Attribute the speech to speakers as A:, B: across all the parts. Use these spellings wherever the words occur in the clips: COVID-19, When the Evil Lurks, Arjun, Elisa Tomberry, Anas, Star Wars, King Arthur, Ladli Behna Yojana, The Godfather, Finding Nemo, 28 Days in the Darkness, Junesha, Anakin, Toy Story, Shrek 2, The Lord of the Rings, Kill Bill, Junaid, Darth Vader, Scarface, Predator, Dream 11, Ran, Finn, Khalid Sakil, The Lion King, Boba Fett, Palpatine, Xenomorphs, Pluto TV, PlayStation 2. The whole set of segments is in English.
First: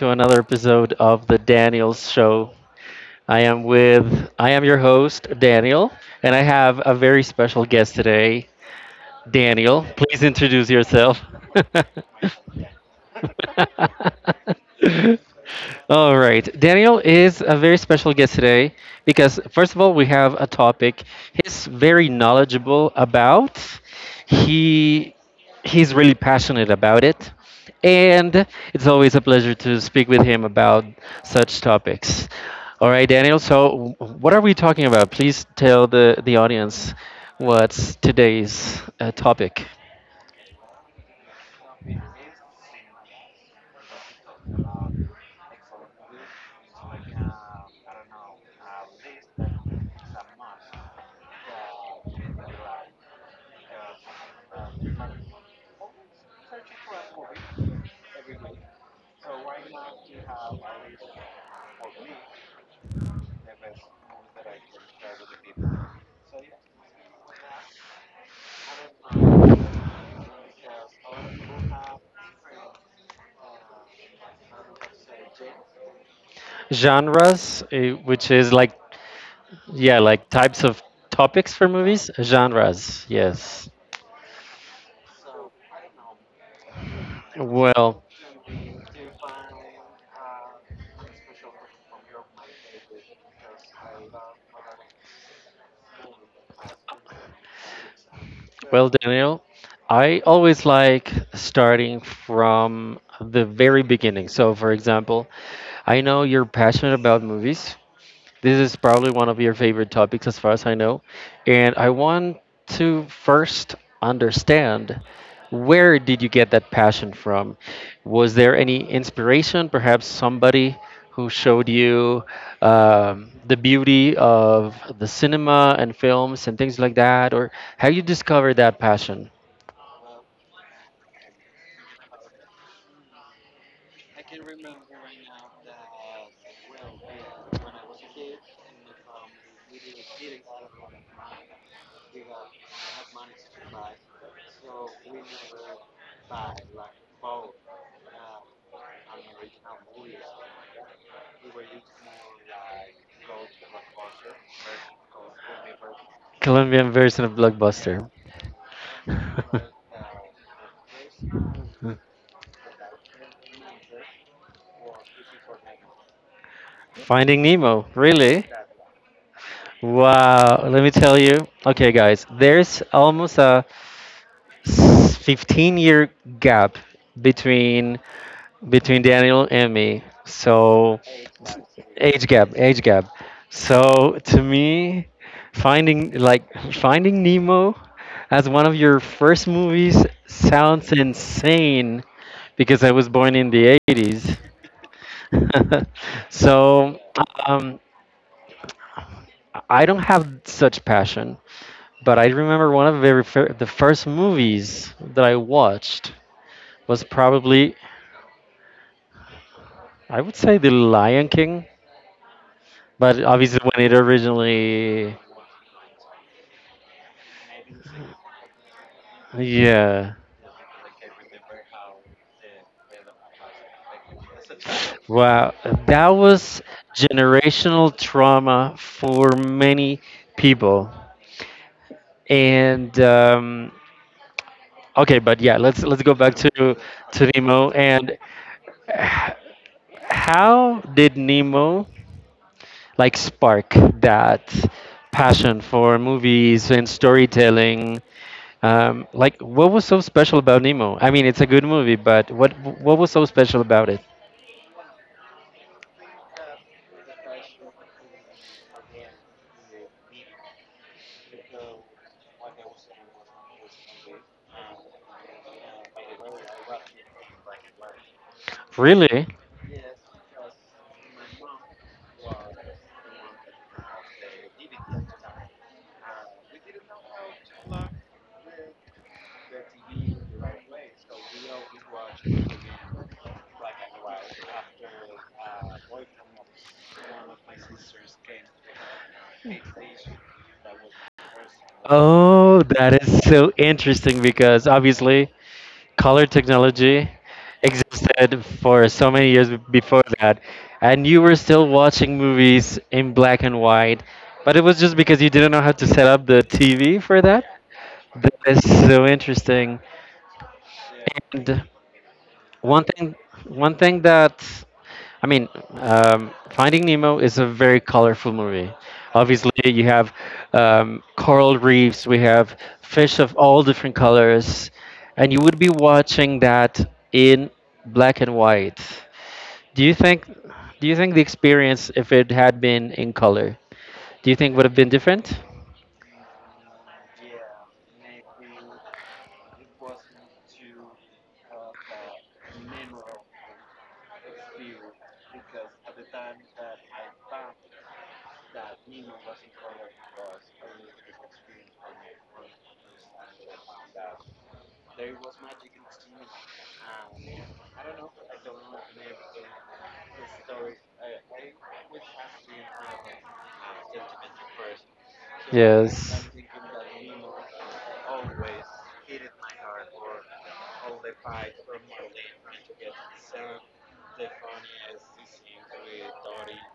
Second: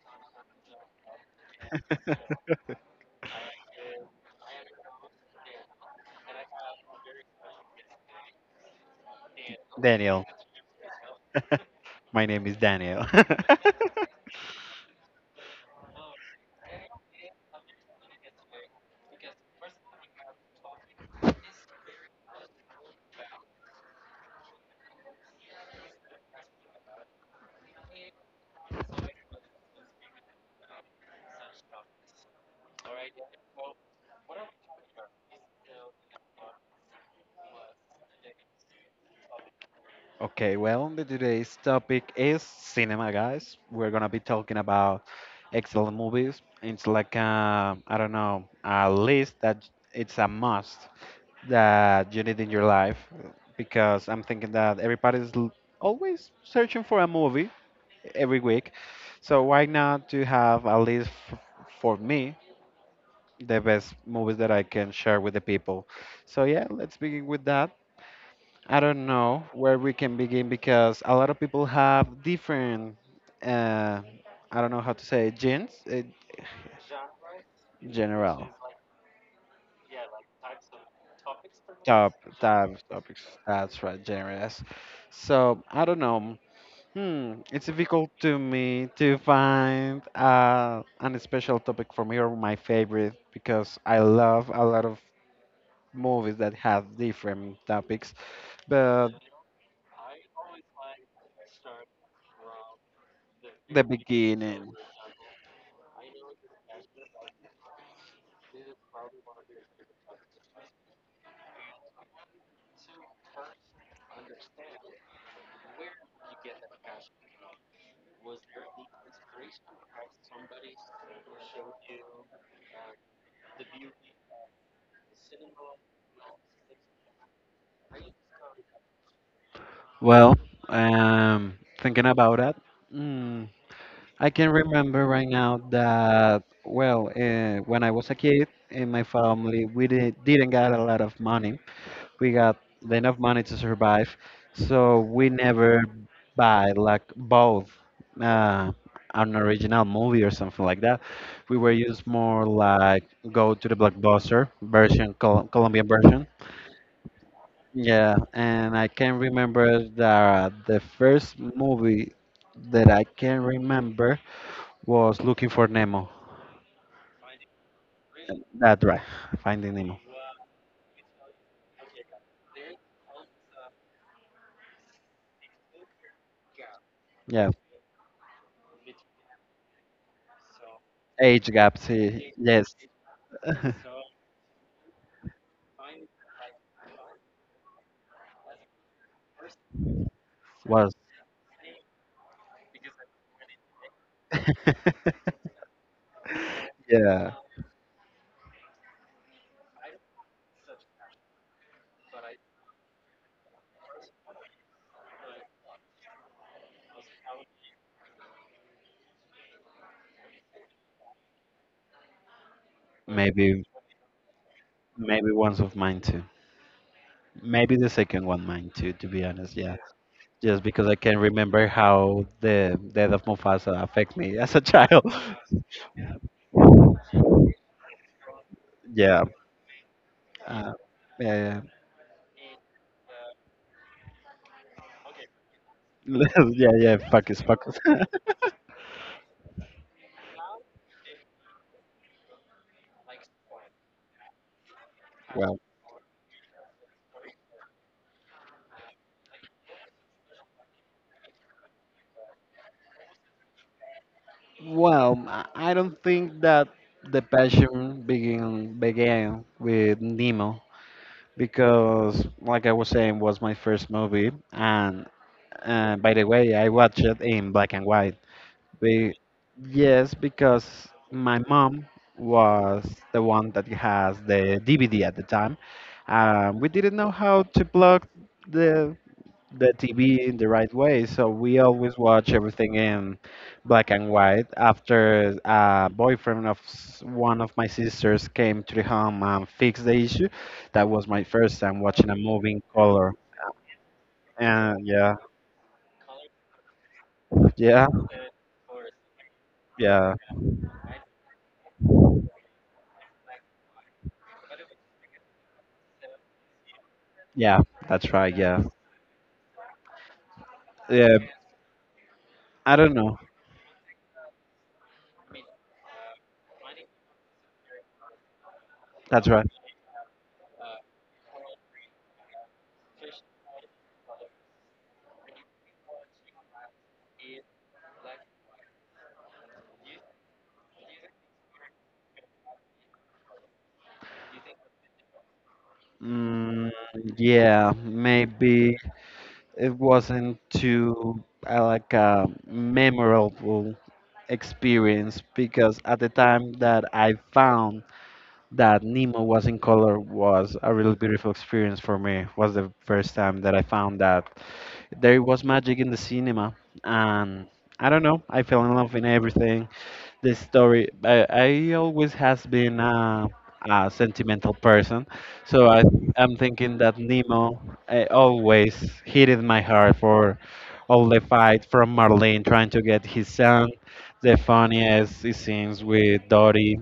A: to another episode of the Daniels Show. I am your host, Daniel, and I have a very special guest today, Daniel. Please
B: Daniel.
A: introduce yourself.
B: My name is Daniel.
A: All right. Daniel is a very special guest today because, first of all, we have a topic he's very knowledgeable about. He he's really passionate about it, and it's always a pleasure to speak with him about such topics. All right, Daniel. So, what are we talking about? Please tell the audience what's today's topic.
B: okay, well, the today's topic is cinema, guys. We're gonna be talking about excellent movies. It's like I don't know, a list that it's a must, that you need in your life, because I'm thinking that always searching for a movie every week. So why not to have, at least for me, the best movies that I can share with the people. So yeah, let's begin with that. I don't know where we can begin because a lot of people have different, uh, I don't know how to say, genes,
A: Genres, eh, which
B: general.
A: is like. Yeah, like types of topics for
B: Top,
A: movies,
B: top
A: genres.
B: topics.
A: Yes.
B: That's right, generous. So I don't know. Hmm, it's
A: Well,
B: difficult to me to find an special topic for me or my favorite, because I love a lot of movies that have different topics.
A: well,
B: But
A: Daniel, I always like starting from the
B: the
A: very beginning. So,
B: beginning.
A: for example, I know you're passionate about movies. This is probably one of your favorite topics, as far as I know. And I want to first understand, where did you get that passion from? Was there any inspiration, perhaps somebody who showed you the beauty of the cinema and films and things like that? Or how you discovered that passion?
B: Well, thinking about that, mm, I can remember right now that, well, when I was a kid in my family, we didn't get a lot of money. We got enough money to survive, so we never buy like both uh, an original movie or something like that. We were used more like go to the Blockbuster version, Colombian version.
A: Colombian version of
B: Yeah,
A: Blockbuster.
B: and I can remember that the first movie that I can remember was Looking for Nemo.
A: Finding Nemo, really?
B: That's right, Finding Nemo.
A: Wow, let me tell you. Okay, guys, there's almost a 15-year gap
B: Yeah,
A: between between Daniel and me. So
B: age gap. See,
A: age gap,
B: yes,
A: age gap. So to me, finding like finding Nemo as one of your first movies
B: was.
A: sounds insane because I was born in the 80s. So
B: Yeah,
A: um, I don't have such passion, but I remember one of the the first movies that I watched was probably, I would say, The Lion King, but
B: maybe
A: obviously when it originally,
B: maybe one's of mine too. Maybe the second one mine too. To be honest, yeah,
A: yeah,
B: just because I can remember how the death of Mufasa affect me as a child.
A: wow, that was generational trauma
B: Yeah,
A: for many
B: uh,
A: people.
B: yeah, yeah.
A: And okay, but yeah, let's go back
B: Yeah, yeah,
A: to
B: focus,
A: Nemo
B: focus.
A: and how did Nemo like spark that
B: well,
A: passion for movies and storytelling? Like, what was so special about Nemo? I mean, it's a good movie, but what was so special about it?
B: Well, I don't think that the passion began with Nemo because, like I was saying, was my first movie, and by the way, I watched it in black and white. Be
A: Really?
B: Yes, because my mom was the one that has the DVD at the time. We didn't know how to plug the the TV in the right way. So we always watch everything in black and white. After a boyfriend of one of my sisters came to the home and fixed the issue, that was my first time watching a movie in
A: Oh, that
B: color.
A: is so interesting because
B: And yeah,
A: obviously color technology
B: yeah,
A: existed for so many years before
B: yeah,
A: that, and you were still watching movies in black and white, but it was just because you didn't know how to set up the TV for that.
B: yeah, that's right.
A: That
B: Yeah,
A: is so interesting.
B: yeah. I
A: one
B: don't know.
A: thing One thing that, i mean finding nemo is a very colorful movie.
B: That's right.
A: Obviously you have coral reefs, we have fish of all different colors, and you would be watching that in black and white. Do you think, the experience if it had been in color, do you think would have been different?
B: Mm, yeah, maybe it wasn't too like memorable experience, because at the time that I found that Nemo was in color was a really beautiful experience for me. Was the first time that I found that there was magic in the cinema, and I don't know, I fell in love in everything, the story. I always has been a sentimental person, so
A: Yes.
B: I'm thinking that Nemo always hit in my heart for all the fight from Marlene trying to get his son, the funniest scenes with Dottie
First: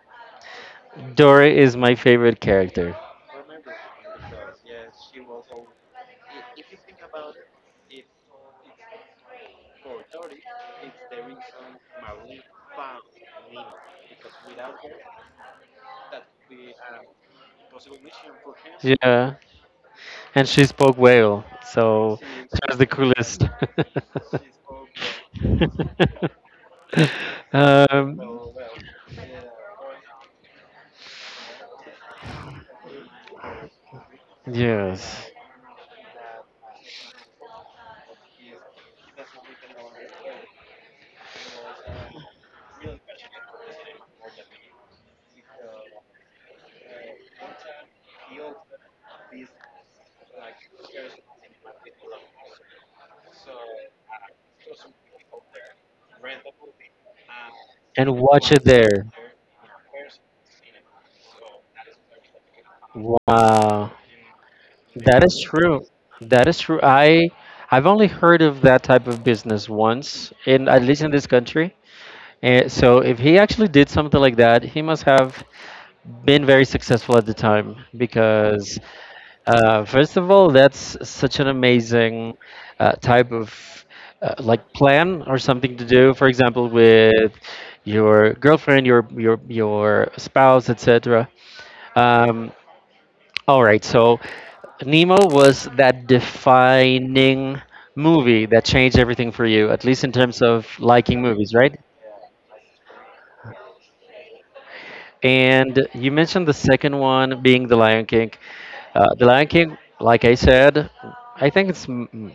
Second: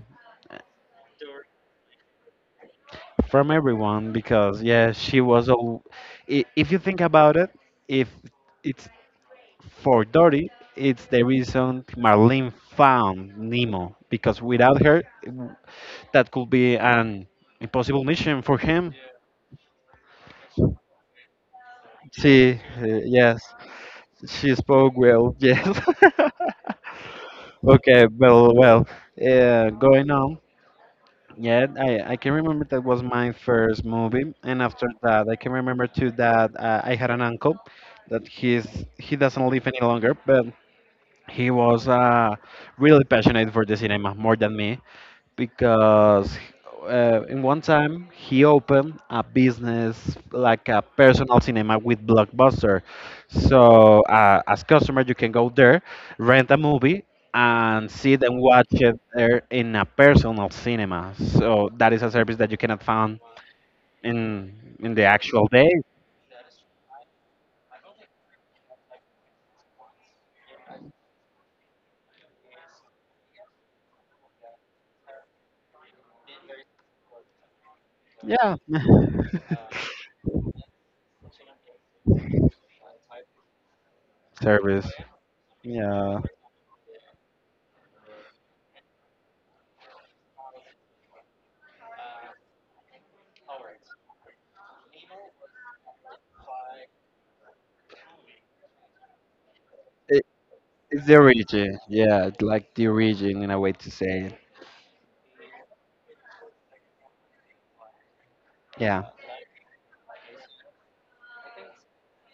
A: Dory is my favorite character.
B: from everyone because yeah she was all. If you think about it, if it's for Dory, it's the reason Marlene found Nemo, because without her, that could be an impossible mission for him.
A: Yeah, and she spoke whale, so
B: See,
A: she was the
B: yes,
A: coolest.
B: she spoke well. Yes. Okay.
A: um,
B: Well, well. Going on. Yeah, I can remember that was my first movie, and after that,
A: yes,
B: I can remember too that I had an uncle that he's, he doesn't live any longer, but he was really passionate for the cinema more than me. Because in one time he opened a business like a personal cinema with Blockbuster. So as customer, you can go there, rent a movie, and see
A: and
B: it and
A: watch it
B: watch it
A: there.
B: there in a personal cinema. So that is a service that you cannot find
A: Wow.
B: in the
A: That is
B: actual day.
A: true. That is true. I've only heard of that type of business once, in at least in this country. And so if he actually did something like that, he must have been very successful at the time
B: Yeah,
A: because, first of all, that's such an amazing type of like
B: service.
A: plan or something to do.
B: Yeah,
A: For example, with your girlfriend, your spouse, etc. Um, all right, so Nemo was that defining movie that changed everything for you, at least in
B: It,
A: terms of
B: it's the
A: liking movies, right?
B: origin. Yeah, it's like the origin, in a way to say it.
A: And you mentioned the second one being The Lion King.
B: Yeah.
A: The Lion King, like I said, I think it's m- m-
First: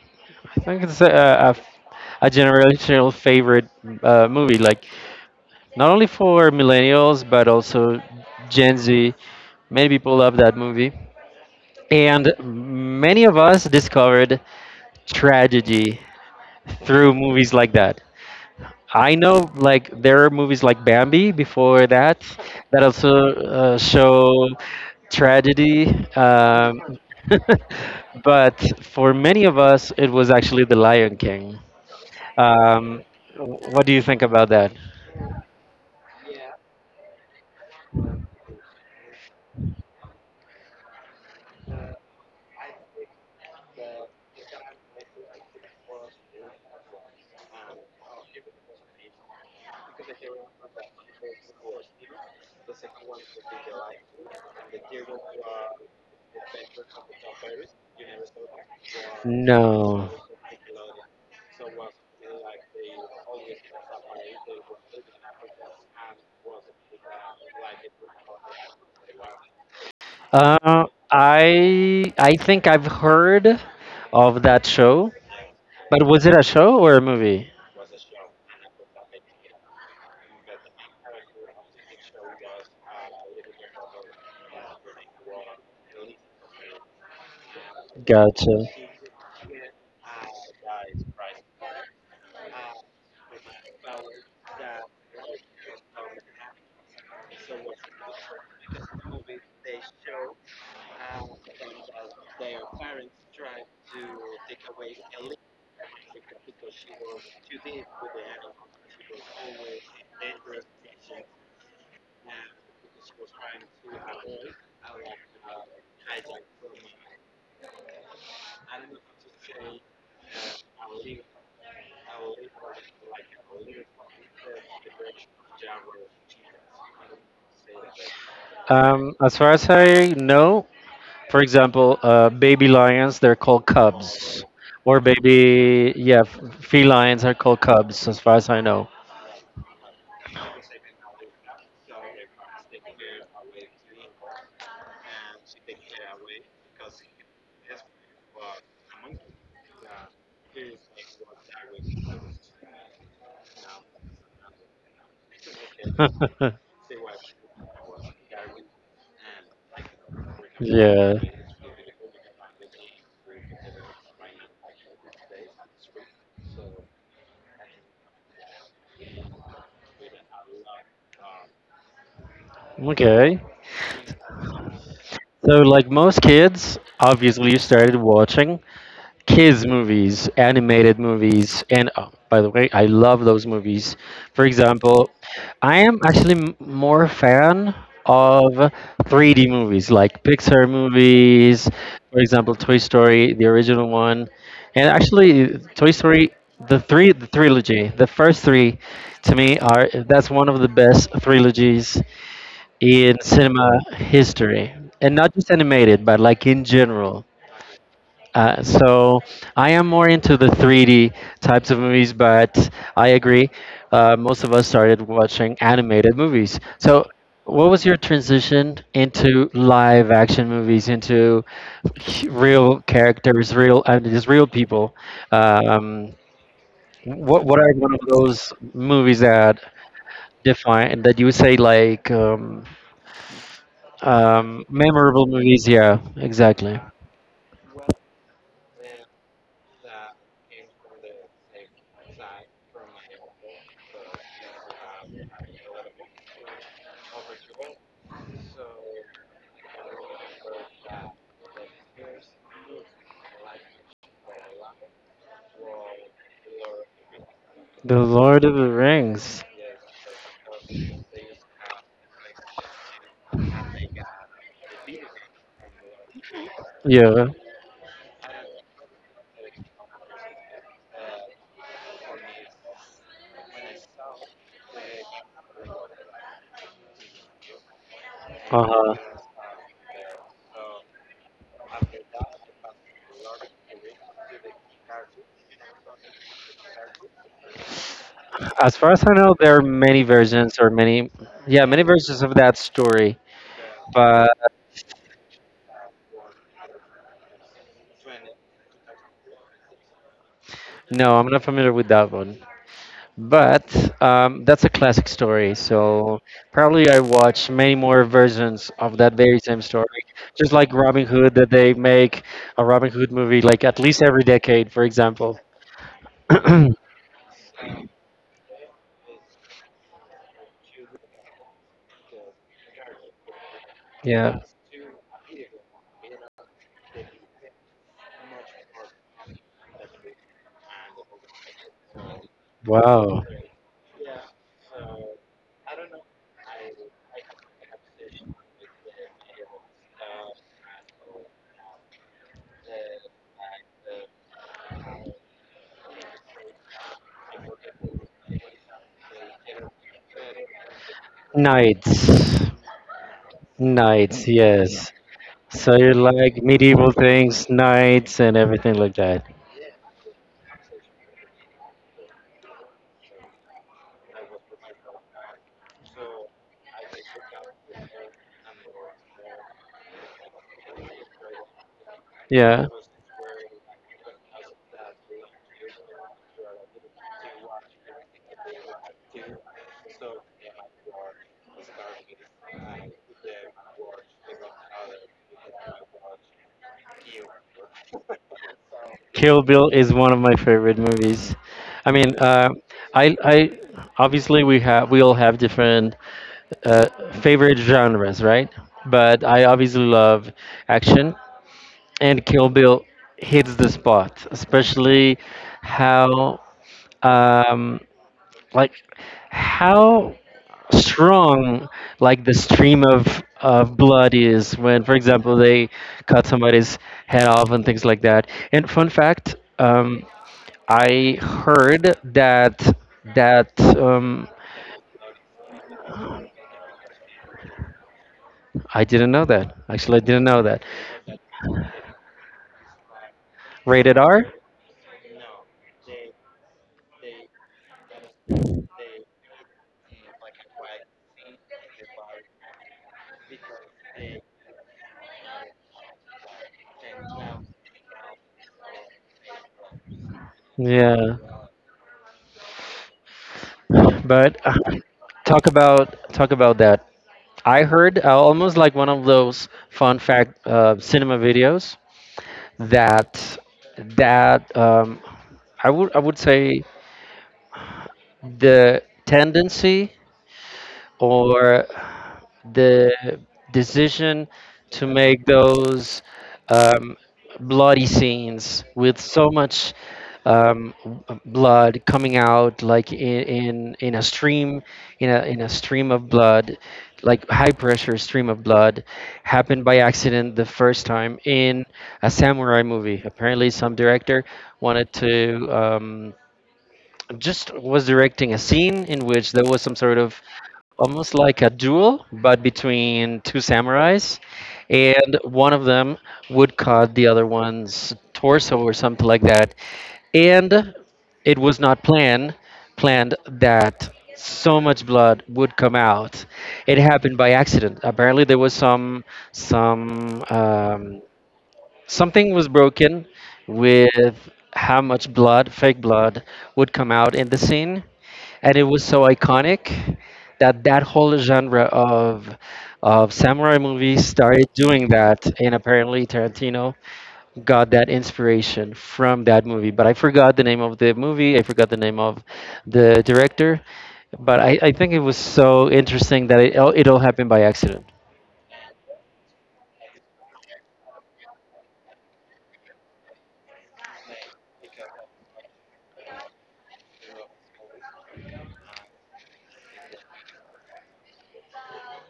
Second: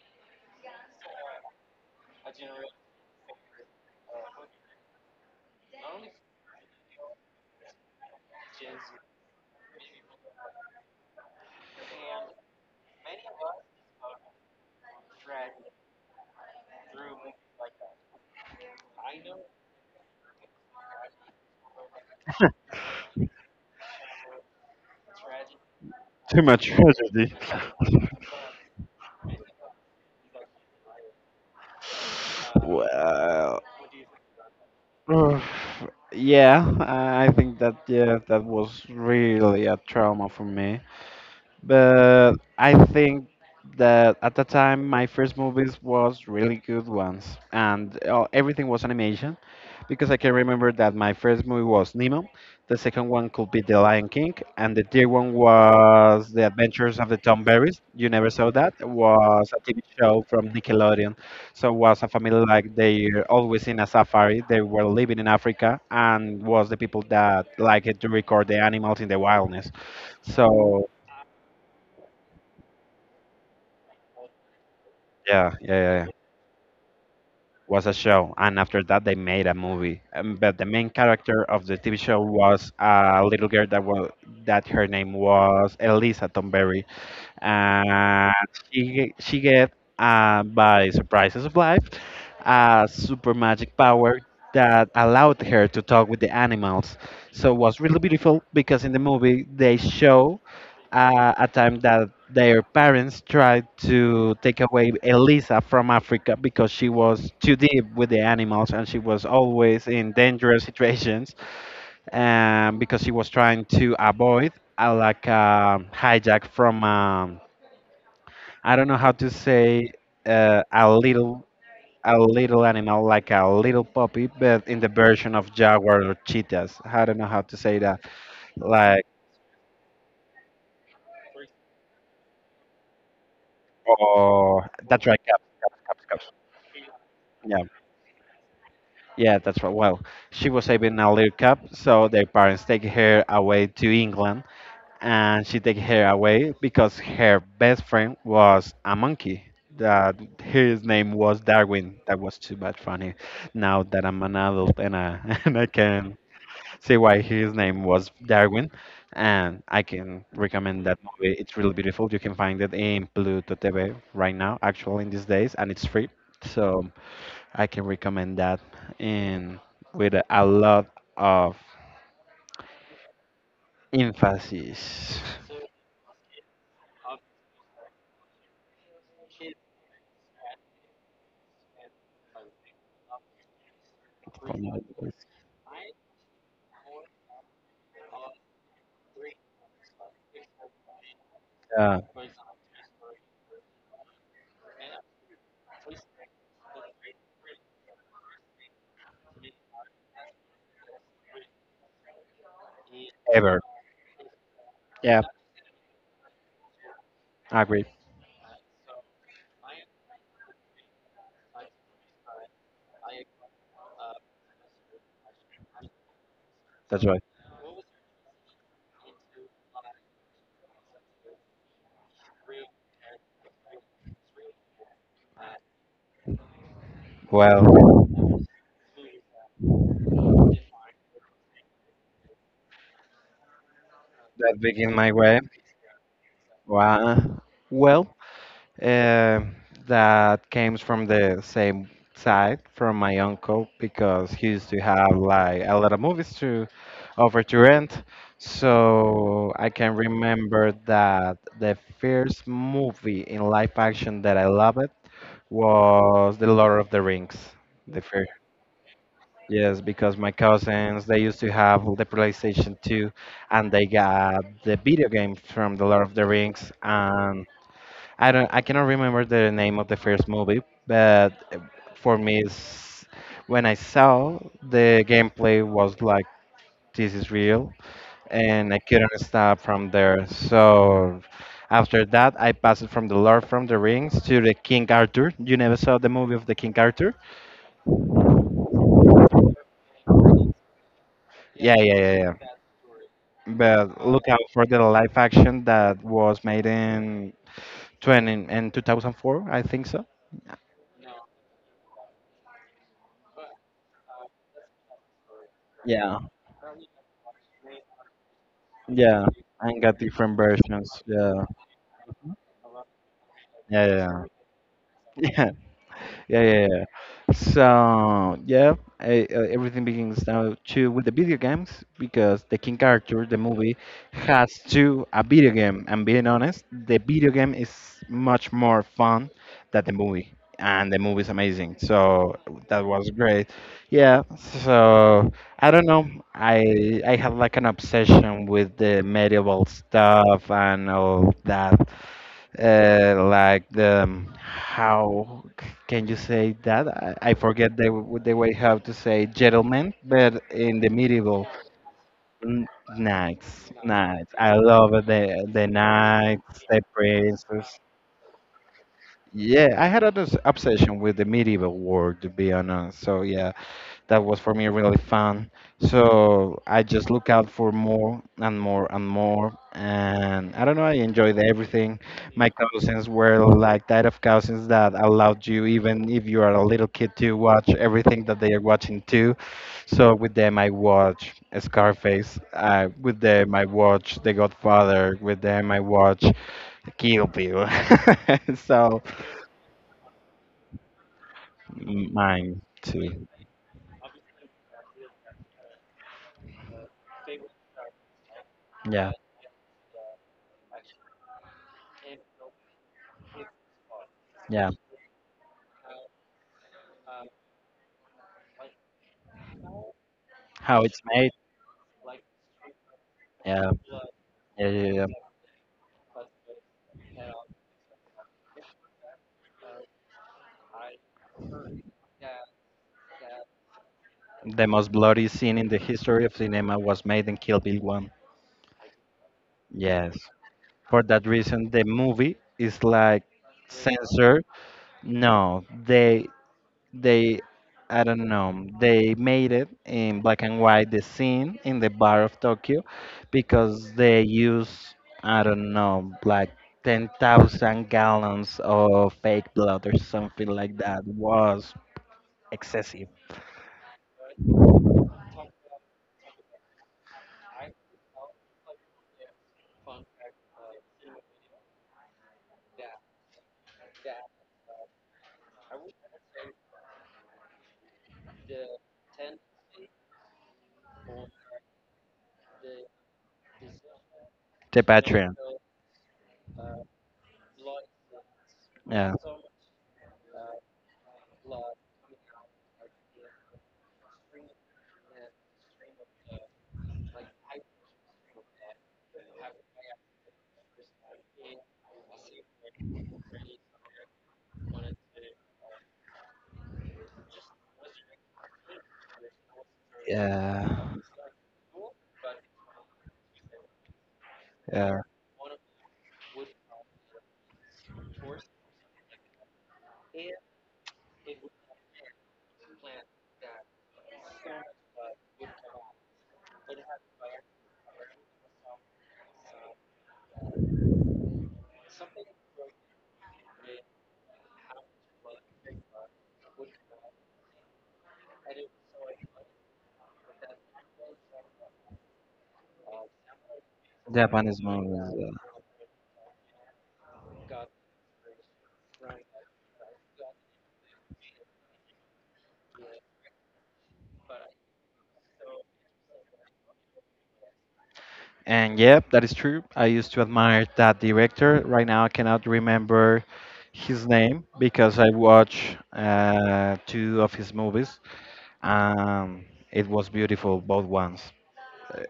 A: I think it's a generational favorite movie, like not only for millennials but also Gen Z. Many people love that movie, and many of us discovered tragedy through movies like that. I know, like there are movies like Bambi before that that also show tragedy.
B: Too much
A: Um,
B: tragedy.
A: but for many of us, it was actually The Lion King. Um,
B: Well,
A: what do you think about that?
B: ugh. Yeah, I think that yeah, that was really a trauma for me. But I think that at the time my first movies was really good ones, and everything was animation, because I can remember that my first movie was Nemo, the second one could be The Lion King, and the third one was The Adventures of the Tom Berries. You never saw that? It was a TV
A: No.
B: show from Nickelodeon. So it was a family, like they always in a safari. They were living in Africa and was the people that liked to record the animals in the wilderness.
A: Uh,
B: So
A: I think I've heard of that show.
B: yeah, yeah,
A: But
B: yeah. Yeah.
A: was it a show or a movie?
B: Was a show, and after that they made a movie. But the main character of the TV show was a little girl that was, that her name was Elisa Tomberry, and
A: Gotcha.
B: she get by surprises of life a super magic power that allowed her to talk with the animals. So it was really beautiful because in the movie they show a time that their parents tried to take away Elisa from Africa because she was too deep with the animals and she was always in dangerous situations because she was trying to avoid a like hijack from I don't know how to say, a little, a little animal like a little puppy, but in the version of jaguar or cheetahs. I don't know how to say that. Like
A: As far as I know, for example, baby lions, they're called cubs.
B: oh,
A: Or
B: that's right, cubs, cubs,
A: baby,
B: cubs,
A: yeah,
B: cubs.
A: felines are
B: Yeah,
A: called cubs, as far as I know.
B: yeah, that's right. Well, she was having a little cub, so their parents take her away to England, and she take her away because her best friend was a monkey. That his name was Darwin. That was too much funny now that I'm an adult and I and I can see why his name was Darwin. And I can recommend that
A: Yeah.
B: movie. It's really beautiful. You can find it in Pluto TV right now, actually, in these days, and it's free. So I can recommend that, in, with a lot of
A: Okay.
B: emphasis.
A: So, like most kids, obviously you started watching kids' movies, animated movies, and oh, by the way, I love those movies. For example, I am actually more fan of 3D movies like Pixar movies,
B: Uh,
A: for example, Toy Story, the original one, and actually Toy Story, the trilogy, the first three, to me are, that's one of the best trilogies in
B: Ever.
A: cinema history, and
B: Yeah,
A: not just animated but like in general.
B: I agree.
A: So I am more into the 3D types of movies, but I agree, most of us started watching animated movies.
B: That's
A: So
B: right.
A: what was your transition into live action movies, into real characters, real, just real people? um, what
B: Well,
A: are one of those movies that define that you would say like,
B: that
A: um,
B: begin my
A: memorable
B: way.
A: movies, yeah, exactly.
B: Wow. Well, uh, that came from the same side from my uncle because he used to have like a lot of movies to over to rent. So I can remember that the first movie in live action that I loved was The Lord of the Rings.
A: The
B: The first,
A: Lord of the Rings.
B: yes, because my cousins they used to have the PlayStation 2 and they got the video game from The Lord of the Rings,
A: Yeah.
B: and I don't. I cannot remember the name of the first movie, but for me, it's, when I saw the gameplay was like, this is real, and I
A: Uh-huh.
B: couldn't stop from there. So after that, I passed from the Lord from the Rings to the King Arthur. You never saw the movie of the King Arthur?
A: As far as I know, there are many versions or many, yeah,
B: Yeah,
A: many
B: yeah, yeah,
A: versions
B: yeah.
A: of that story.
B: But look
A: But
B: out for the live action that was made in 20 in 2004, I think so.
A: no, I'm not familiar with that one. But that's a classic story.
B: Yeah.
A: So probably I watch many more versions of that
B: Yeah,
A: very same
B: and got
A: story.
B: different
A: Just like
B: versions.
A: Robin
B: Yeah,
A: Hood, that they make a Robin Hood movie like at
B: yeah, yeah,
A: least
B: yeah.
A: every decade, for example.
B: Yeah, yeah, yeah. So yeah, everything begins now too with the video games because the King Arthur, the movie,
A: Yeah.
B: has to a video game. And being honest, the video game is much more fun than the movie, and the movie is amazing. So that was
A: Wow.
B: great. Yeah. So I don't know. I had like an obsession with the medieval stuff and all that, like the how can you say that? I forget the the way how to say gentlemen, but in the medieval,
A: Knights.
B: n- knights,
A: Knights,
B: knights. I
A: yes.
B: love the
A: So you like
B: knights, the
A: medieval things,
B: princes.
A: knights and everything like that.
B: Yeah, I had an obsession with the medieval world, to be honest. So yeah, that was for me really fun. So I just look out for more and more and more. And I don't know, I enjoyed everything. My
A: Yeah.
B: cousins were like that of cousins that allowed you, even if you are a little kid, to watch everything that they are watching too. So with them, I watch Scarface. With them, I watch The Godfather. With them, I watch Kill Bill. So
A: Kill Bill is one of my favorite movies. I mean,
B: mine too.
A: I obviously, we have we all have different uh, favorite genres, right?
B: Yeah,
A: But I obviously love action, and Kill Bill hits the spot,
B: yeah.
A: especially how um, like how
B: How it's made.
A: strong like the stream
B: Yeah.
A: of blood is
B: Yeah,
A: when,
B: yeah,
A: for
B: yeah.
A: example, they cut somebody's head off and things like that. And fun fact. I heard that that um,
B: The most bloody scene in the history of cinema was made in Kill Bill 1.
A: I didn't know that. Actually, I
B: Yes.
A: didn't know that.
B: For that reason, the movie is like
A: Rated R.
B: censored. No, they, I don't know, they made it in black and white, the scene in the bar of Tokyo, because they use, I don't know, like 10,000 gallons of fake blood or something like that
A: Yeah,
B: was excessive.
A: but talk about, talk about that. I heard almost like one of those fun fact cinema videos that that I would, I would say the tendency or the decision
B: The
A: to make
B: Patreon.
A: those um, bloody scenes with
B: Yeah.
A: so much blood coming out, like in a stream of blood, like high pressure stream of blood, happened by accident the first time in a samurai movie. Apparently, some director wanted to. Just was directing a scene in which there was some sort of
B: Yeah,
A: almost like a duel, but between two samurais,
B: yeah.
A: and one of them would cut the other one's torso or something like that. And it was not planned that so much blood would come out. It happened by accident. Apparently, there was some something was broken with how much blood, fake blood, would come out in the scene, and it was so iconic that that whole genre of samurai movies started
B: Japanese
A: doing
B: movies.
A: that,
B: Yeah.
A: and apparently Tarantino got that inspiration from that movie. But I forgot the name of the movie. I forgot the name of the director. But I think it was so interesting that it all happened by accident.
B: And yep, that is true. I used to admire that director. Right now, I cannot remember his name because I watched two of his movies. Um, it was beautiful, both ones.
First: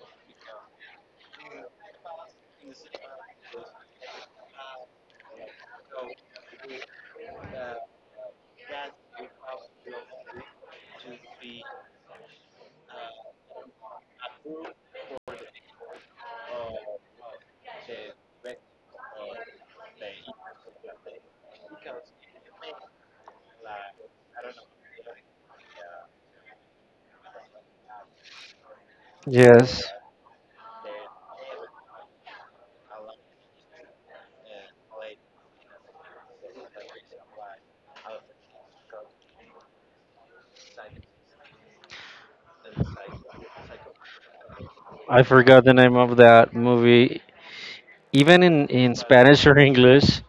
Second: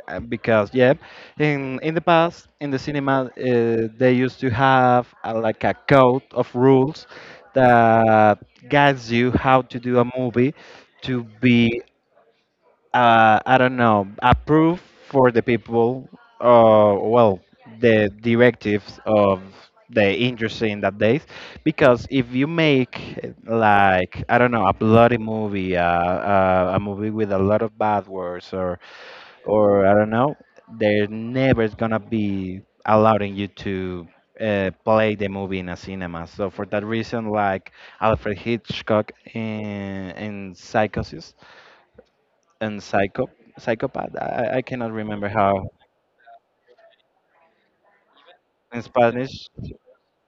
B: Because yeah, in the past in the cinema, they used to have like a code of rules that guides you how to do a movie to be, I don't know, approved for the people, well, the directives of the industry in that days. Because if you make, like I don't know, a bloody movie, a movie with a lot of bad words
A: Yes,
B: or I don't know, they're never gonna be allowing you to play the movie in a cinema. So for that reason, like Alfred Hitchcock in Psychosis and Psycho Psychopath, I cannot
A: I
B: remember
A: forgot
B: how
A: the name of that movie even
B: in
A: in Spanish
B: Spanish
A: or English.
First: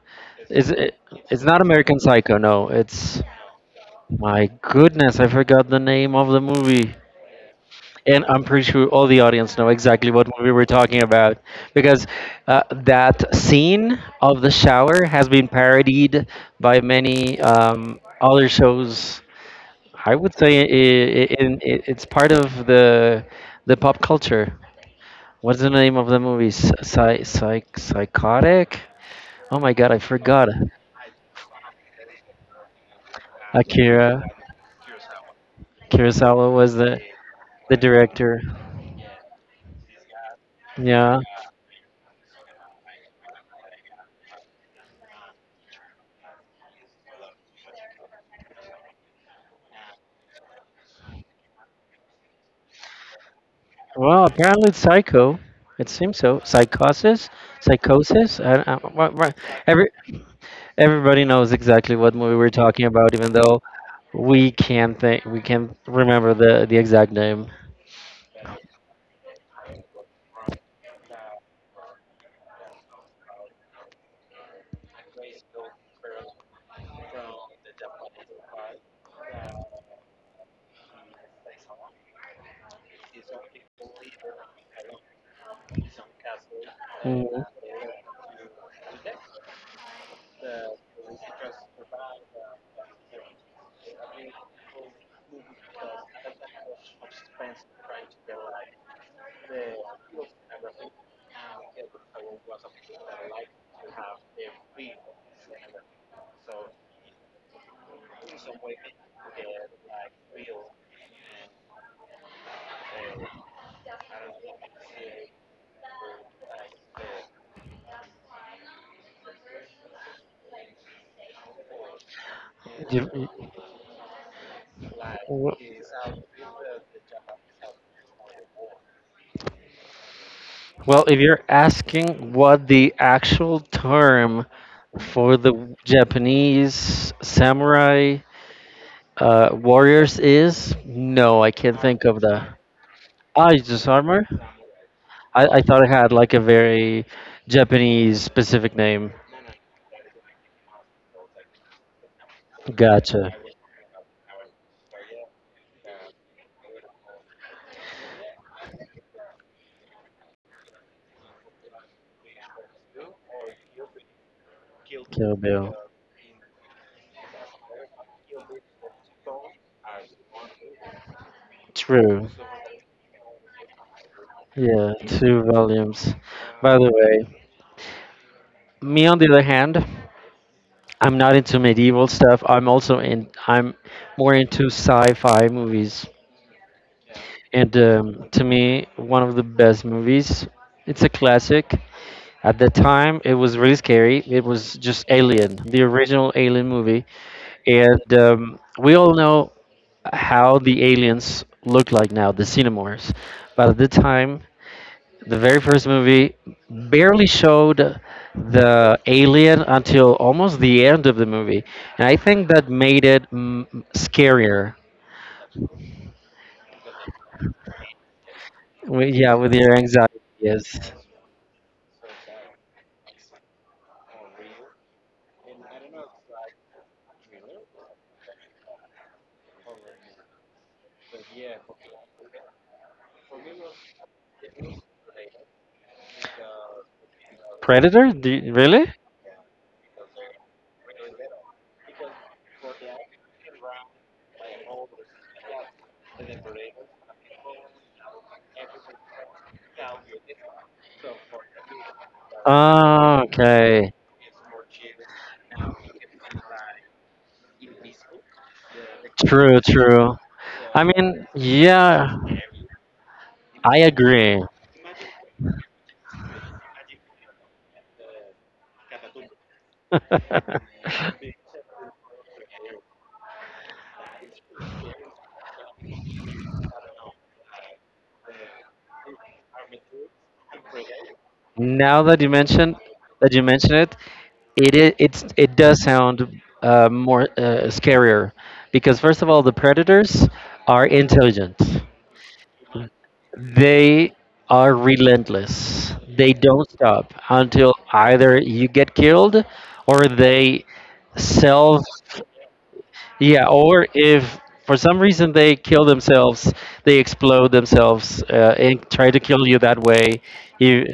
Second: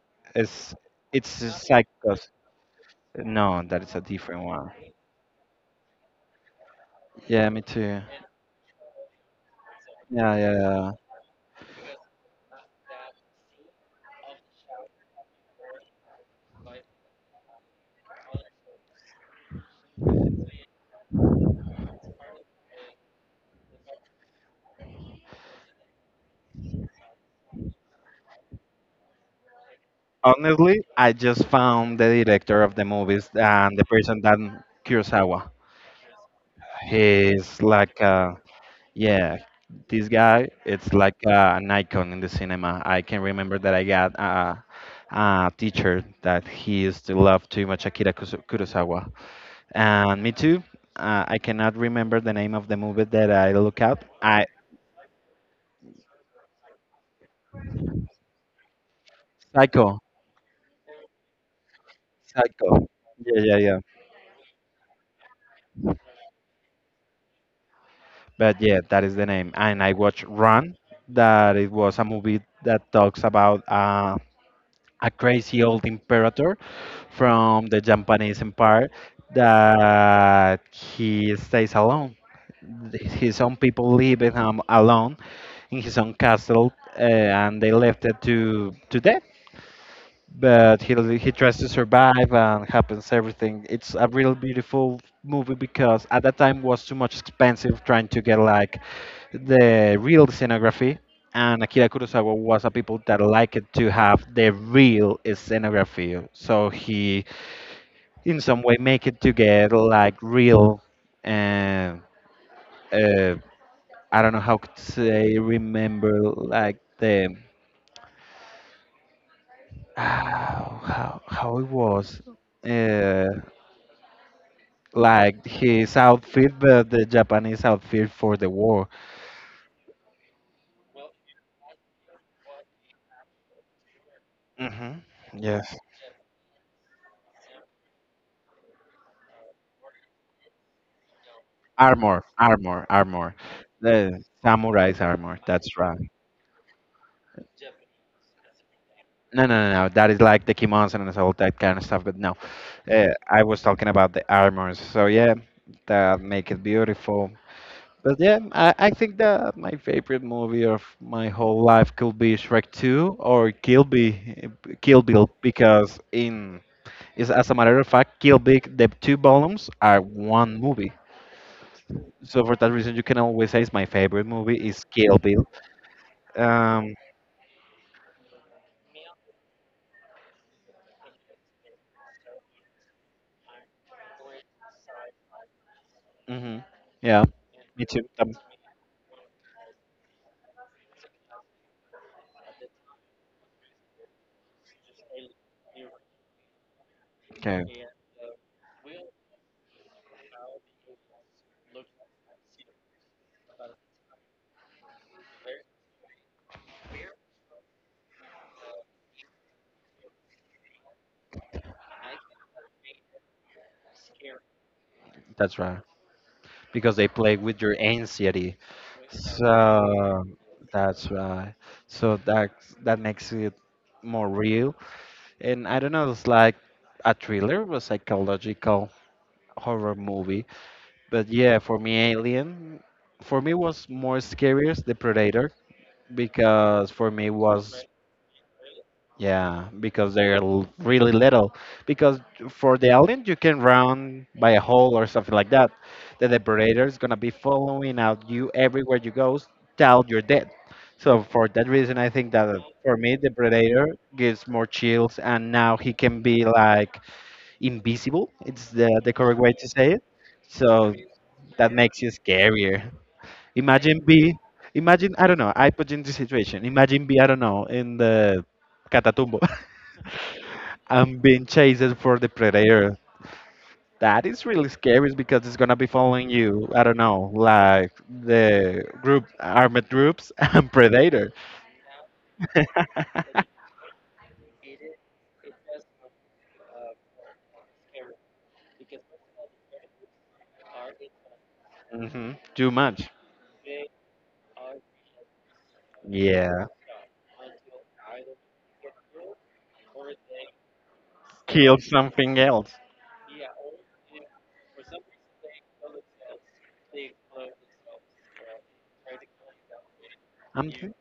A: Is
B: is,
A: it?
B: it's
A: It's
B: a
A: not American
B: Psychos.
A: Psycho. No, it's,
B: No, that is a different
A: my
B: one.
A: goodness. I forgot the name of the movie.
B: Yeah, me too.
A: And I'm pretty sure all the audience know exactly what
B: Yeah,
A: movie
B: yeah,
A: we're
B: yeah.
A: talking about because that scene of the shower has been parodied by many other shows. I would say I in, I it's part of the pop culture. What's the name of the movie? Psy, psych, psychotic? Oh my god, I forgot.
B: Honestly, I just found the director of the movies and the
A: Akira
B: person that Kurosawa.
A: Kurosawa was
B: He's
A: the
B: like a,
A: director.
B: yeah, this guy, it's like
A: Yeah.
B: an icon in the cinema. I can remember that I got a teacher that he used to love too much Akira Kurosawa. And me too. I cannot remember the name of the movie that I look up.
A: Well,
B: I
A: apparently it's Psycho. It seems so. Psychosis. What, every,
B: Psycho,
A: everybody knows exactly what movie we're
B: Psycho.
A: talking about, even
B: Yeah, yeah,
A: though
B: yeah.
A: we can't remember the exact name.
B: But yeah, that is the name. And I watched Run. That it was a movie that talks about a crazy old imperator from the Japanese empire that he stays alone. His own people leave him alone in his own castle,
A: Mm,
B: and they left it to death. But he tries to survive, and happens everything. It's a real beautiful movie because at that time was too much expensive trying to get like the real scenography, and Akira Kurosawa was a people that liked to have the real scenography. So he, in some way, make it together like real. Uh, uh, I don't know how to say. Remember like the how it was. Uh,
A: you- you-
B: like
A: wh-
B: his outfit, but the Japanese outfit for the war.
A: well, if you're asking what the actual term
B: Hmm.
A: for
B: Yes.
A: the Japanese samurai warriors is, no, I can't think
B: Armor,
A: of the.
B: armor, armor.
A: Ah, it's just
B: The
A: armor?
B: samurai's armor.
A: I
B: That's
A: thought it
B: right.
A: had like a very Japanese specific name.
B: No, no, no, no. That is like the kimonos and all that kind of stuff. But no,
A: Gotcha.
B: I was talking about the armors. So yeah, that make it beautiful. But yeah, I think that my favorite movie of my whole life could be Shrek 2 or Kill Bill, Kill Bill
A: Kill Bill.
B: because in is, as a matter of fact, Kill Bill the two volumes are one movie.
A: True.
B: So for that reason, you can always say it's my favorite movie is
A: Yeah,
B: Kill
A: two
B: Bill.
A: volumes. By the
B: Um,
A: way, me on the other hand, I'm not into medieval stuff. I'm also in. I'm more into sci-fi movies.
B: hmm. Yeah,
A: And
B: me too.
A: to me, one of the best movies. It's a classic. At that time, it was really scary. It was just Alien, the original Alien movie.
B: Okay,
A: And we all know how the aliens look like now, the Xenomorphs. But at the time, the very first movie barely showed the alien until almost the end of the movie. And I think that made it mm, scarier.
B: that's right. Because they play with your anxiety.
A: Yeah, with your anxiety.
B: So
A: Yes.
B: that's right. So that that makes it more real. And I don't know, it's like a thriller or psychological horror movie. But yeah, for me, Alien, for me was more scariest The Predator because for me was,
A: Predator? Do you, really?
B: yeah, because they're really little. Because for the alien, you can run by a hole or something like that. The depredator is gonna be following out you everywhere you go till you're dead. So for that reason, I think that for me,
A: Ah,
B: the predator
A: okay.
B: gives more chills, and now he can be like invisible. It's the correct way
A: True,
B: to say it.
A: true. I
B: So
A: mean,
B: that makes you
A: yeah,
B: scarier.
A: I
B: Imagine be,
A: agree.
B: imagine I don't know. I put you in this situation. Imagine be I don't know in the Catatumbo. I'm being chased for the predator. That is really scary because it's gonna be following you. I don't know, like the group armored groups and predator.
A: Now that you mention that you mention it, it I- it's it does sound more scarier because first of all, the predators are intelligent.
B: hmm Too much.
A: They are relentless. They
B: Yeah.
A: don't stop until either you get killed or they
B: Kill
A: self.
B: something else.
A: Yeah, or if for some reason they kill themselves, they explode themselves and try to kill you that way.
B: I'm
A: you
B: th-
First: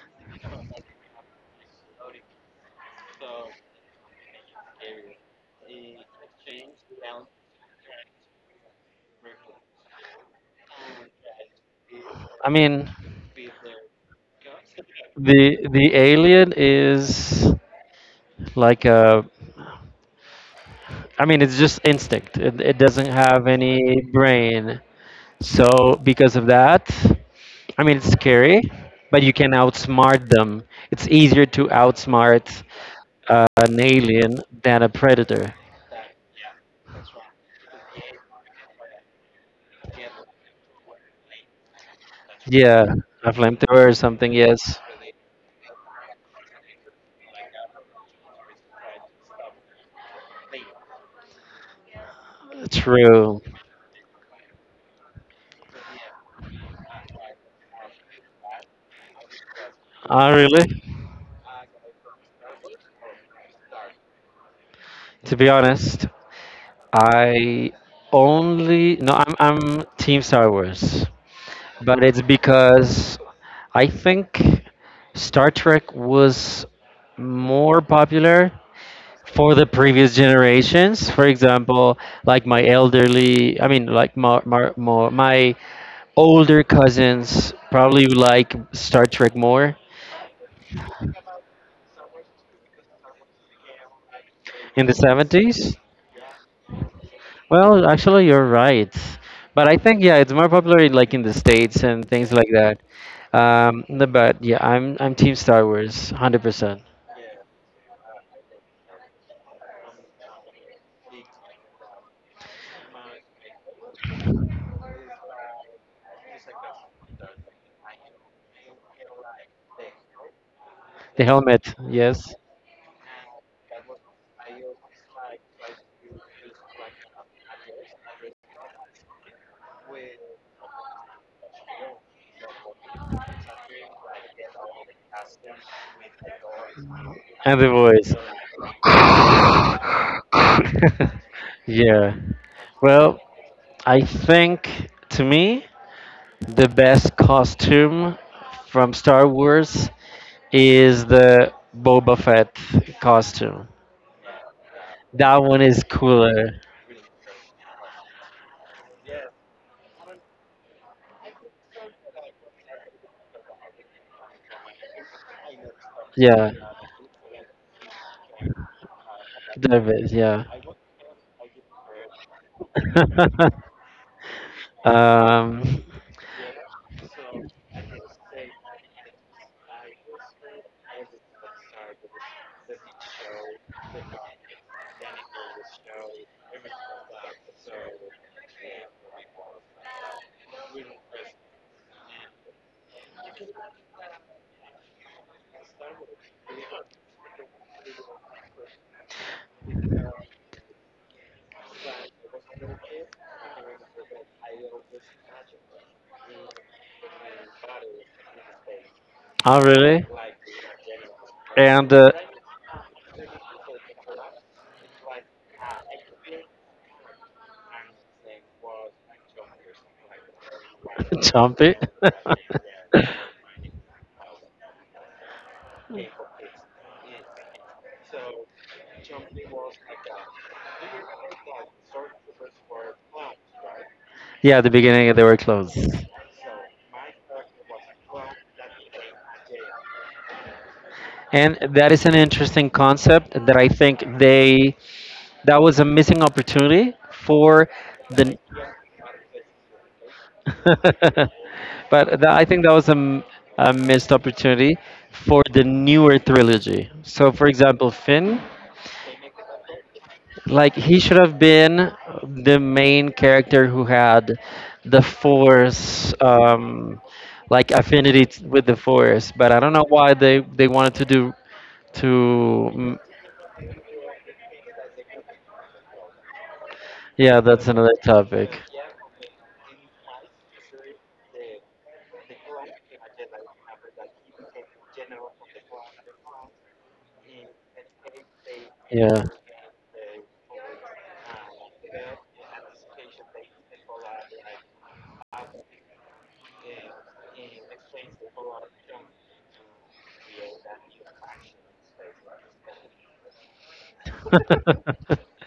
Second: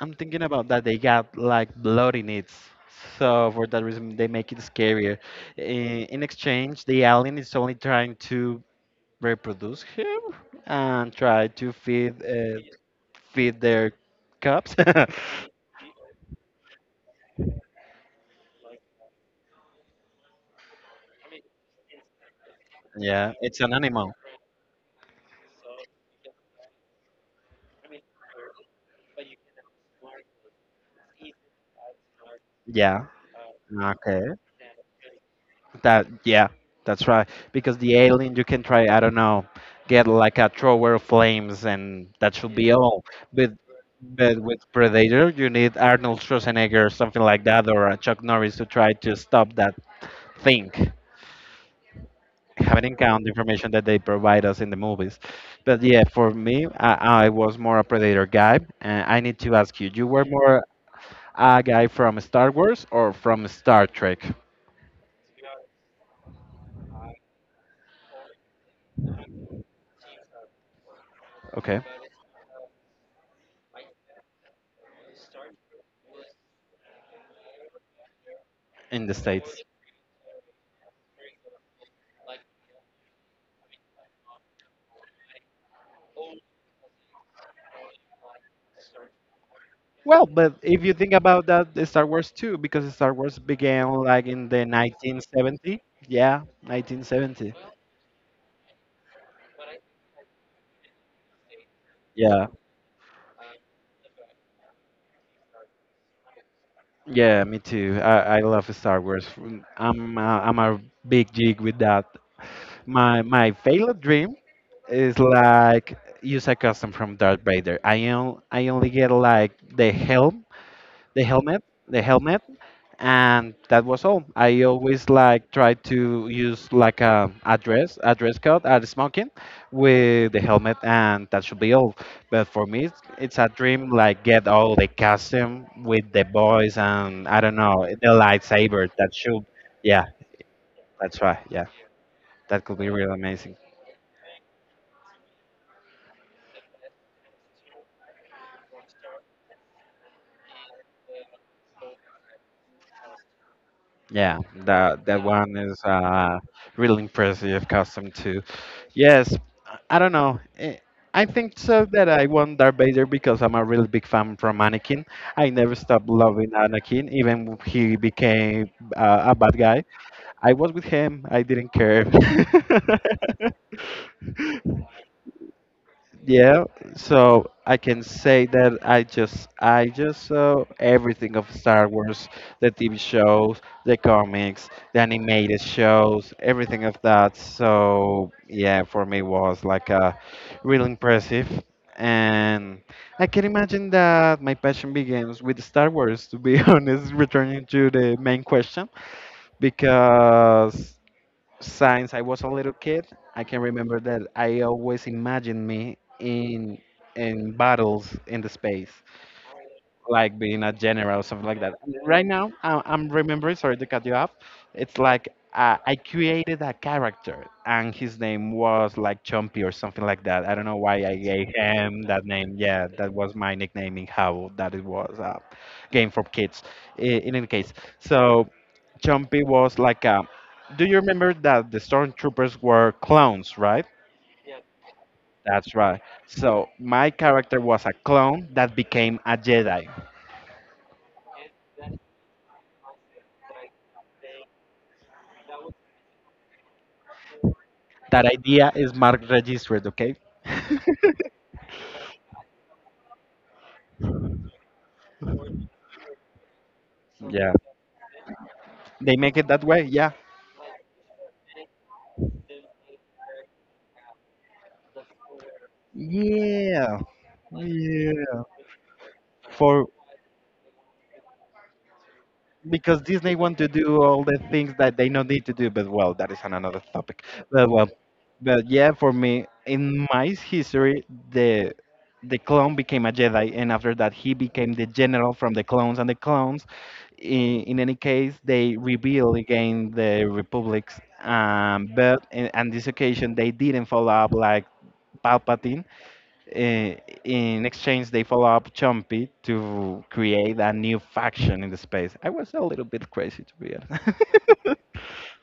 B: I'm thinking about that. They got like blood in it, so for that reason they make it scarier. I- In exchange, the alien is only trying to reproduce him and try to feed,
A: i mean
B: feed their cubs.
A: the the alien is like a, it's just instinct. It doesn't
B: yeah,
A: have
B: it's an
A: any
B: animal.
A: brain. So because of that, I mean it's scary, but you can outsmart them. It's easier to outsmart
B: Yeah.
A: an
B: Okay.
A: alien than a predator.
B: That yeah, that's right. Because the alien you can try, I don't know, get like a thrower of flames and that should be
A: Yeah,
B: all.
A: a
B: But
A: flamethrower or something.
B: but with
A: Yes,
B: Predator you need Arnold Schwarzenegger or something like that or a Chuck Norris to try to stop that thing. Having not encountered the
A: true.
B: information that they provide us in the movies. But yeah, for me, I was more a Predator guy. And I need to ask you, you
A: Ah,
B: were more
A: really?
B: a guy from Star Wars or from Star Trek?
A: To be honest, I only no, I'm Team Star Wars,
B: Okay,
A: but it's because I think Star Trek was more popular
B: in the
A: for
B: States.
A: the previous generations. For example, like my elderly, like my older cousins probably like Star Trek more
B: Well, but if you think about that, the Star Wars too, because Star Wars began like in the
A: in the 70s.
B: 1970. Yeah, 1970.
A: Well, actually, you're right, but I think yeah, it's more popular in, like in the States and things
B: Yeah.
A: like that. No, but yeah, I'm team Star Wars 100%.
B: Yeah, me too. I love Star Wars. Mm, I'm a big jig with that. My failed dream is like use a custom from Darth Vader. I only get like the helm,
A: The helmet,
B: the
A: yes,
B: helmet, and that was all. I always like try to use like a address, dress a dress code, a smoking, with the helmet, and that should be all. But for me, it's a dream like get all the custom with the boys and I
A: and
B: don't
A: the
B: know
A: voice.
B: the lightsaber. That should, yeah, that's right, yeah,
A: Yeah.
B: that could be
A: Well,
B: really amazing.
A: I think to me the best costume from Star Wars is the Boba Fett costume.
B: Yeah, that that
A: That one
B: one
A: is
B: is
A: cooler.
B: really impressive custom too. Yes, I don't know. I think so that I want Darth Vader because I'm a really big fan from Anakin. I never stopped
A: Yeah,
B: loving Anakin, even when he became a bad guy.
A: the. Yeah.
B: I was with him. I didn't care.
A: um,
B: Yeah, so I can say that I just saw everything of Star Wars, the TV shows, the comics, the animated shows, everything of that. So yeah, for me was like really impressive, and I can imagine that my passion begins with Star Wars. To be honest, returning to the main question, because since I was a little kid, I can remember that I always imagined me in battles in the space
A: Oh, really?
B: like being a general or something like that.
A: And
B: And right now, I'm remembering, sorry to cut you off, it's like I created a character and his name was like Chompy or something like that. I don't know why I gave
A: jumpy.
B: him that name. Yeah, that was my nickname in how that it was a game for kids. I- In any case, so Chompy was like a. Do you remember that the stormtroopers were clones, right?
A: Yeah, at the beginning they were closed.
B: That's right. So my character was a clone that became a Jedi.
A: And that is an interesting concept that I think they, that was a missing opportunity for
B: That
A: the.
B: idea is marked registered, okay?
A: but tha I think that was a, a missed opportunity for the newer trilogy. So, for
B: Yeah.
A: example, Finn,
B: They make it that way, yeah.
A: like he should have been the main character who had the Force,
B: Yeah.
A: like affinity
B: Yeah.
A: with the Force. But I don't
B: For
A: know why they wanted to do to.
B: because
A: Mm,
B: Disney want to do all the things that they don't need to do, but well, that is another topic.
A: yeah,
B: But
A: that's
B: well,
A: another topic.
B: but yeah, for me, in my history, the clone became a Jedi, and after that, he became the general from the clones and the clones, in any case, they
A: Yeah.
B: rebelled against the republics. But in, on this occasion, they didn't follow up like Palpatine. Uh, in exchange, they follow up Chompy to create a new faction in the space. I was a little bit crazy, to be honest.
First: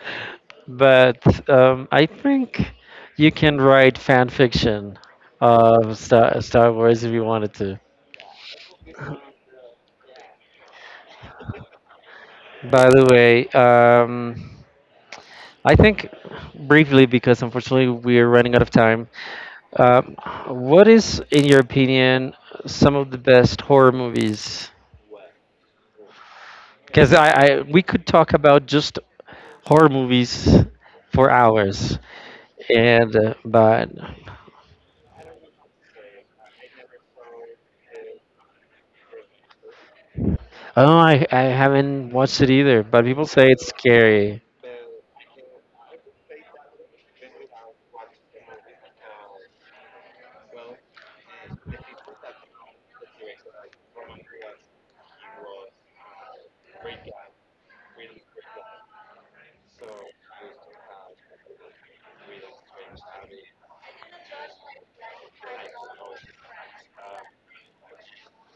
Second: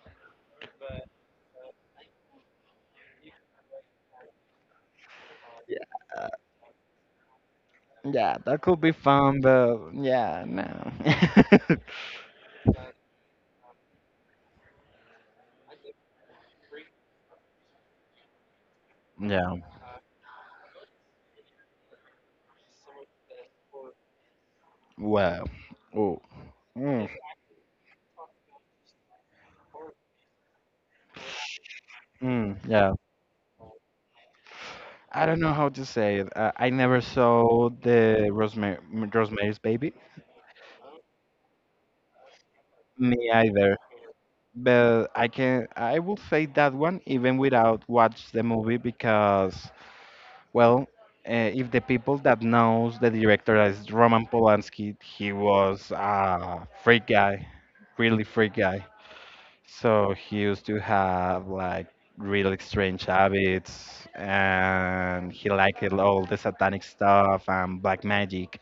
A: But I think you can write fan fiction
B: yeah,
A: of Star Wars if you wanted to.
B: yeah, that could be fun, but yeah, no.
A: By the way, I think briefly, because unfortunately we're running out of time.
B: yeah,
A: Um, what is, in your opinion, some of the best horror movies?
B: well, oh, mm,
A: Because we could talk about just horror movies for hours,
B: mm, yeah.
A: and but.
B: I don't know how to say it. I never saw the Rosemary, Rosemary's Baby.
A: Oh, I haven't watched it either. But people
B: Me
A: say it's
B: either.
A: scary.
B: But I can I will say that one even without watch the movie because well, if the people that knows the director as Roman Polanski, he was a freak guy, really freak guy. So he used to have like really strange habits and he liked all the satanic stuff and black magic.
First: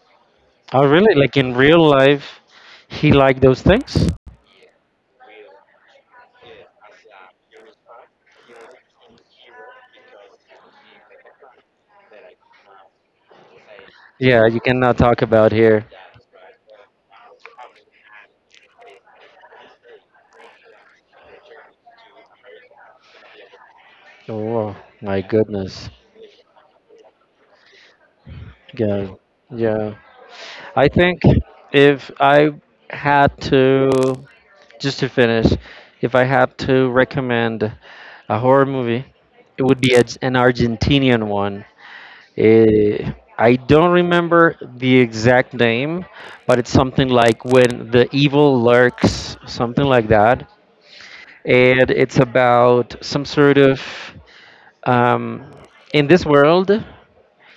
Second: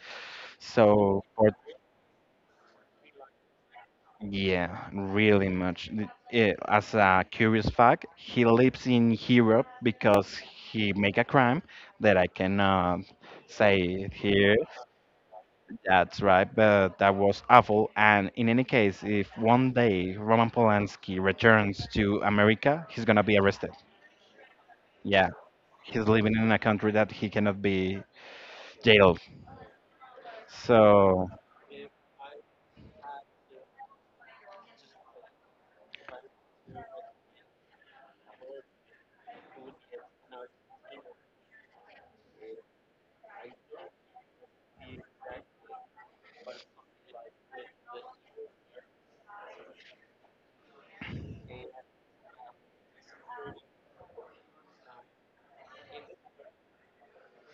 A: Oh, really?
B: So,
A: Like
B: for,
A: in real life, he liked those things?
B: yeah, really much. As a curious fact, he lives in Europe because he make a crime that I cannot say it
A: Yeah, you
B: here.
A: cannot talk about here.
B: That's right, but that was awful. And in any case, if one day Roman Polanski returns to America, he's gonna be arrested.
A: Oh my
B: Yeah,
A: goodness.
B: he's living in a country that he cannot be
A: Yeah,
B: jailed.
A: yeah. I think
B: So,
A: if I had to, just to finish, if I had to recommend a horror movie, it would be an Argentinian one. Eh, I don't remember the exact name, but it's something like When the Evil Lurks, something like that. And it's about some sort of, um, in this world,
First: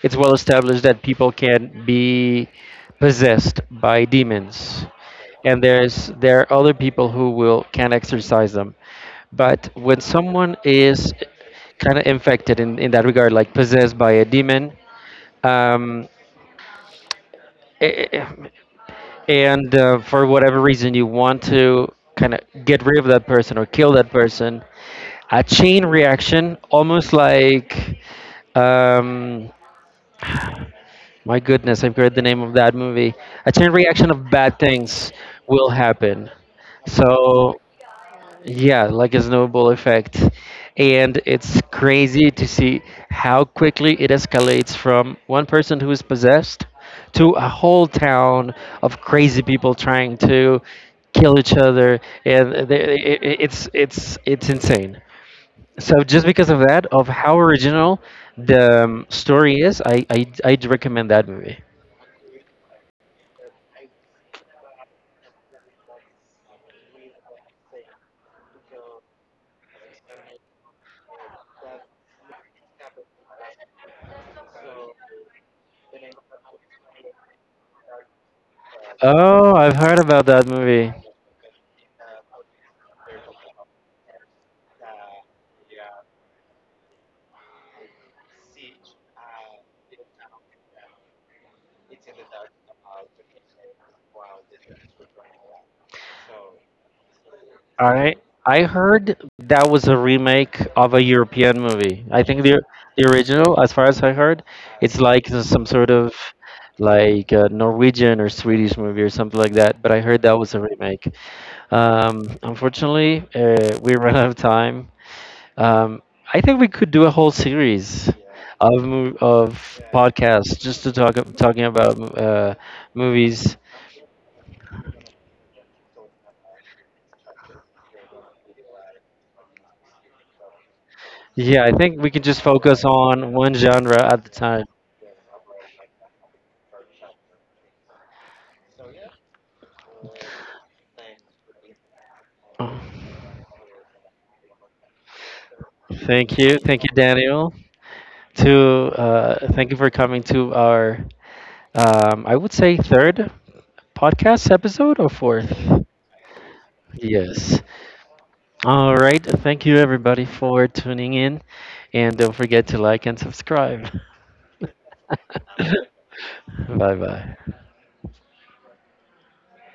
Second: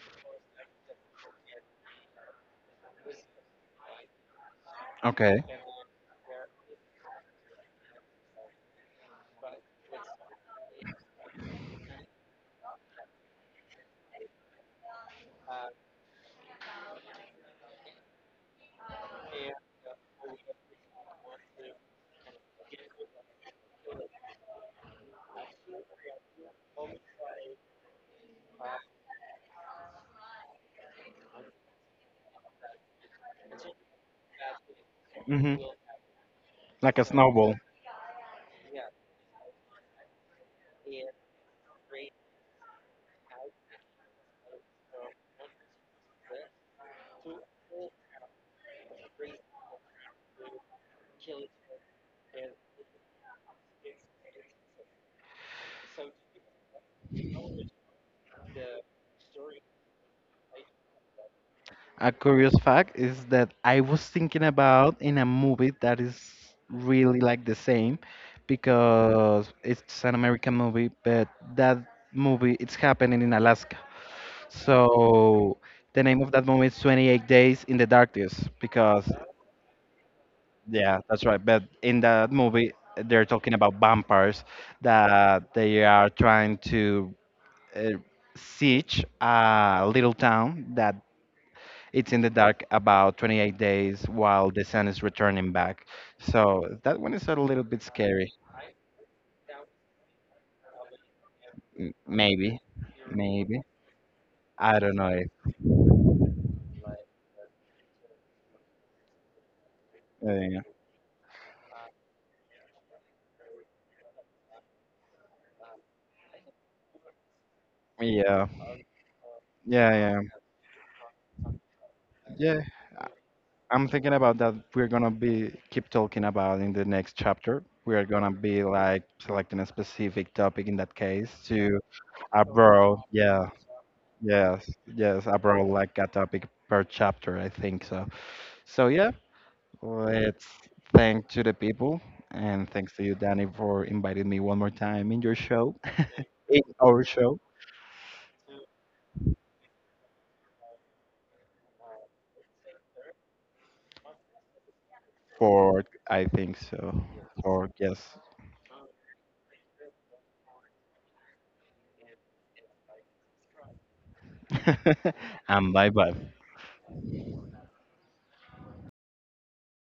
A: it's well established that people can be possessed by demons,
B: okay.
A: and there are other people who will can exercise them. But when someone is kind of infected in that regard, like possessed by a demon, um, eh, eh, and for whatever reason you want to kind of get rid of that person or kill that person, a chain reaction, almost like, um, my goodness, I've heard the name of that movie. A chain reaction of bad things
B: Hmm.
A: will happen.
B: Like a snowball.
A: So, yeah, like a snowball effect. And it's crazy to see how quickly it escalates from one person who is possessed to a whole town of crazy people trying to kill each other. And they, it's insane. So just because of that, of how original the story is, I'd recommend that movie.
B: A curious fact is that I was thinking about in a movie that is really like the same because it's an American movie, but that movie it's happening in Alaska. So the name of that movie is 28 Days in the Darkness because
A: Oh, I've heard about that movie.
B: yeah, that's right. But in that movie they're talking about vampires that they are trying to uh, siege a little town that it's in the dark about 28 days while the sun is returning back. So that one is a little bit
A: I
B: scary.
A: I heard that was a remake of a European movie. I think
B: Maybe,
A: the original,
B: maybe.
A: as far as I heard,
B: I don't
A: it's
B: know
A: like
B: if.
A: some sort of like a Norwegian or Swedish movie or something like that. But I heard that was a
B: Uh,
A: remake. Unfortunately, we ran out of time. Um, I think we could do a whole series
B: yeah,
A: of of
B: yeah, yeah,
A: podcasts just to talking about
B: yeah. I-
A: movies.
B: I'm thinking about that. We're gonna be keep talking about in the next chapter. We are gonna be like selecting a specific topic in that case
A: Yeah, I
B: to
A: think we can just focus
B: abroad.
A: on
B: Yeah,
A: one genre at the time.
B: yes, yes, abroad like a topic per chapter. I think so. So yeah, let's thank to the people and thanks to you, Danny, for inviting me one more time in your show,
A: Thank you.
B: in
A: Thank you,
B: our show.
A: Daniel. To thank you for coming to our, I would say, third podcast episode or fourth.
B: For I think so.
A: Yes.
B: For yes,
A: All right. Thank you, everybody, for tuning in. And don't forget to like and subscribe.
B: and bye bye.
A: Bye bye.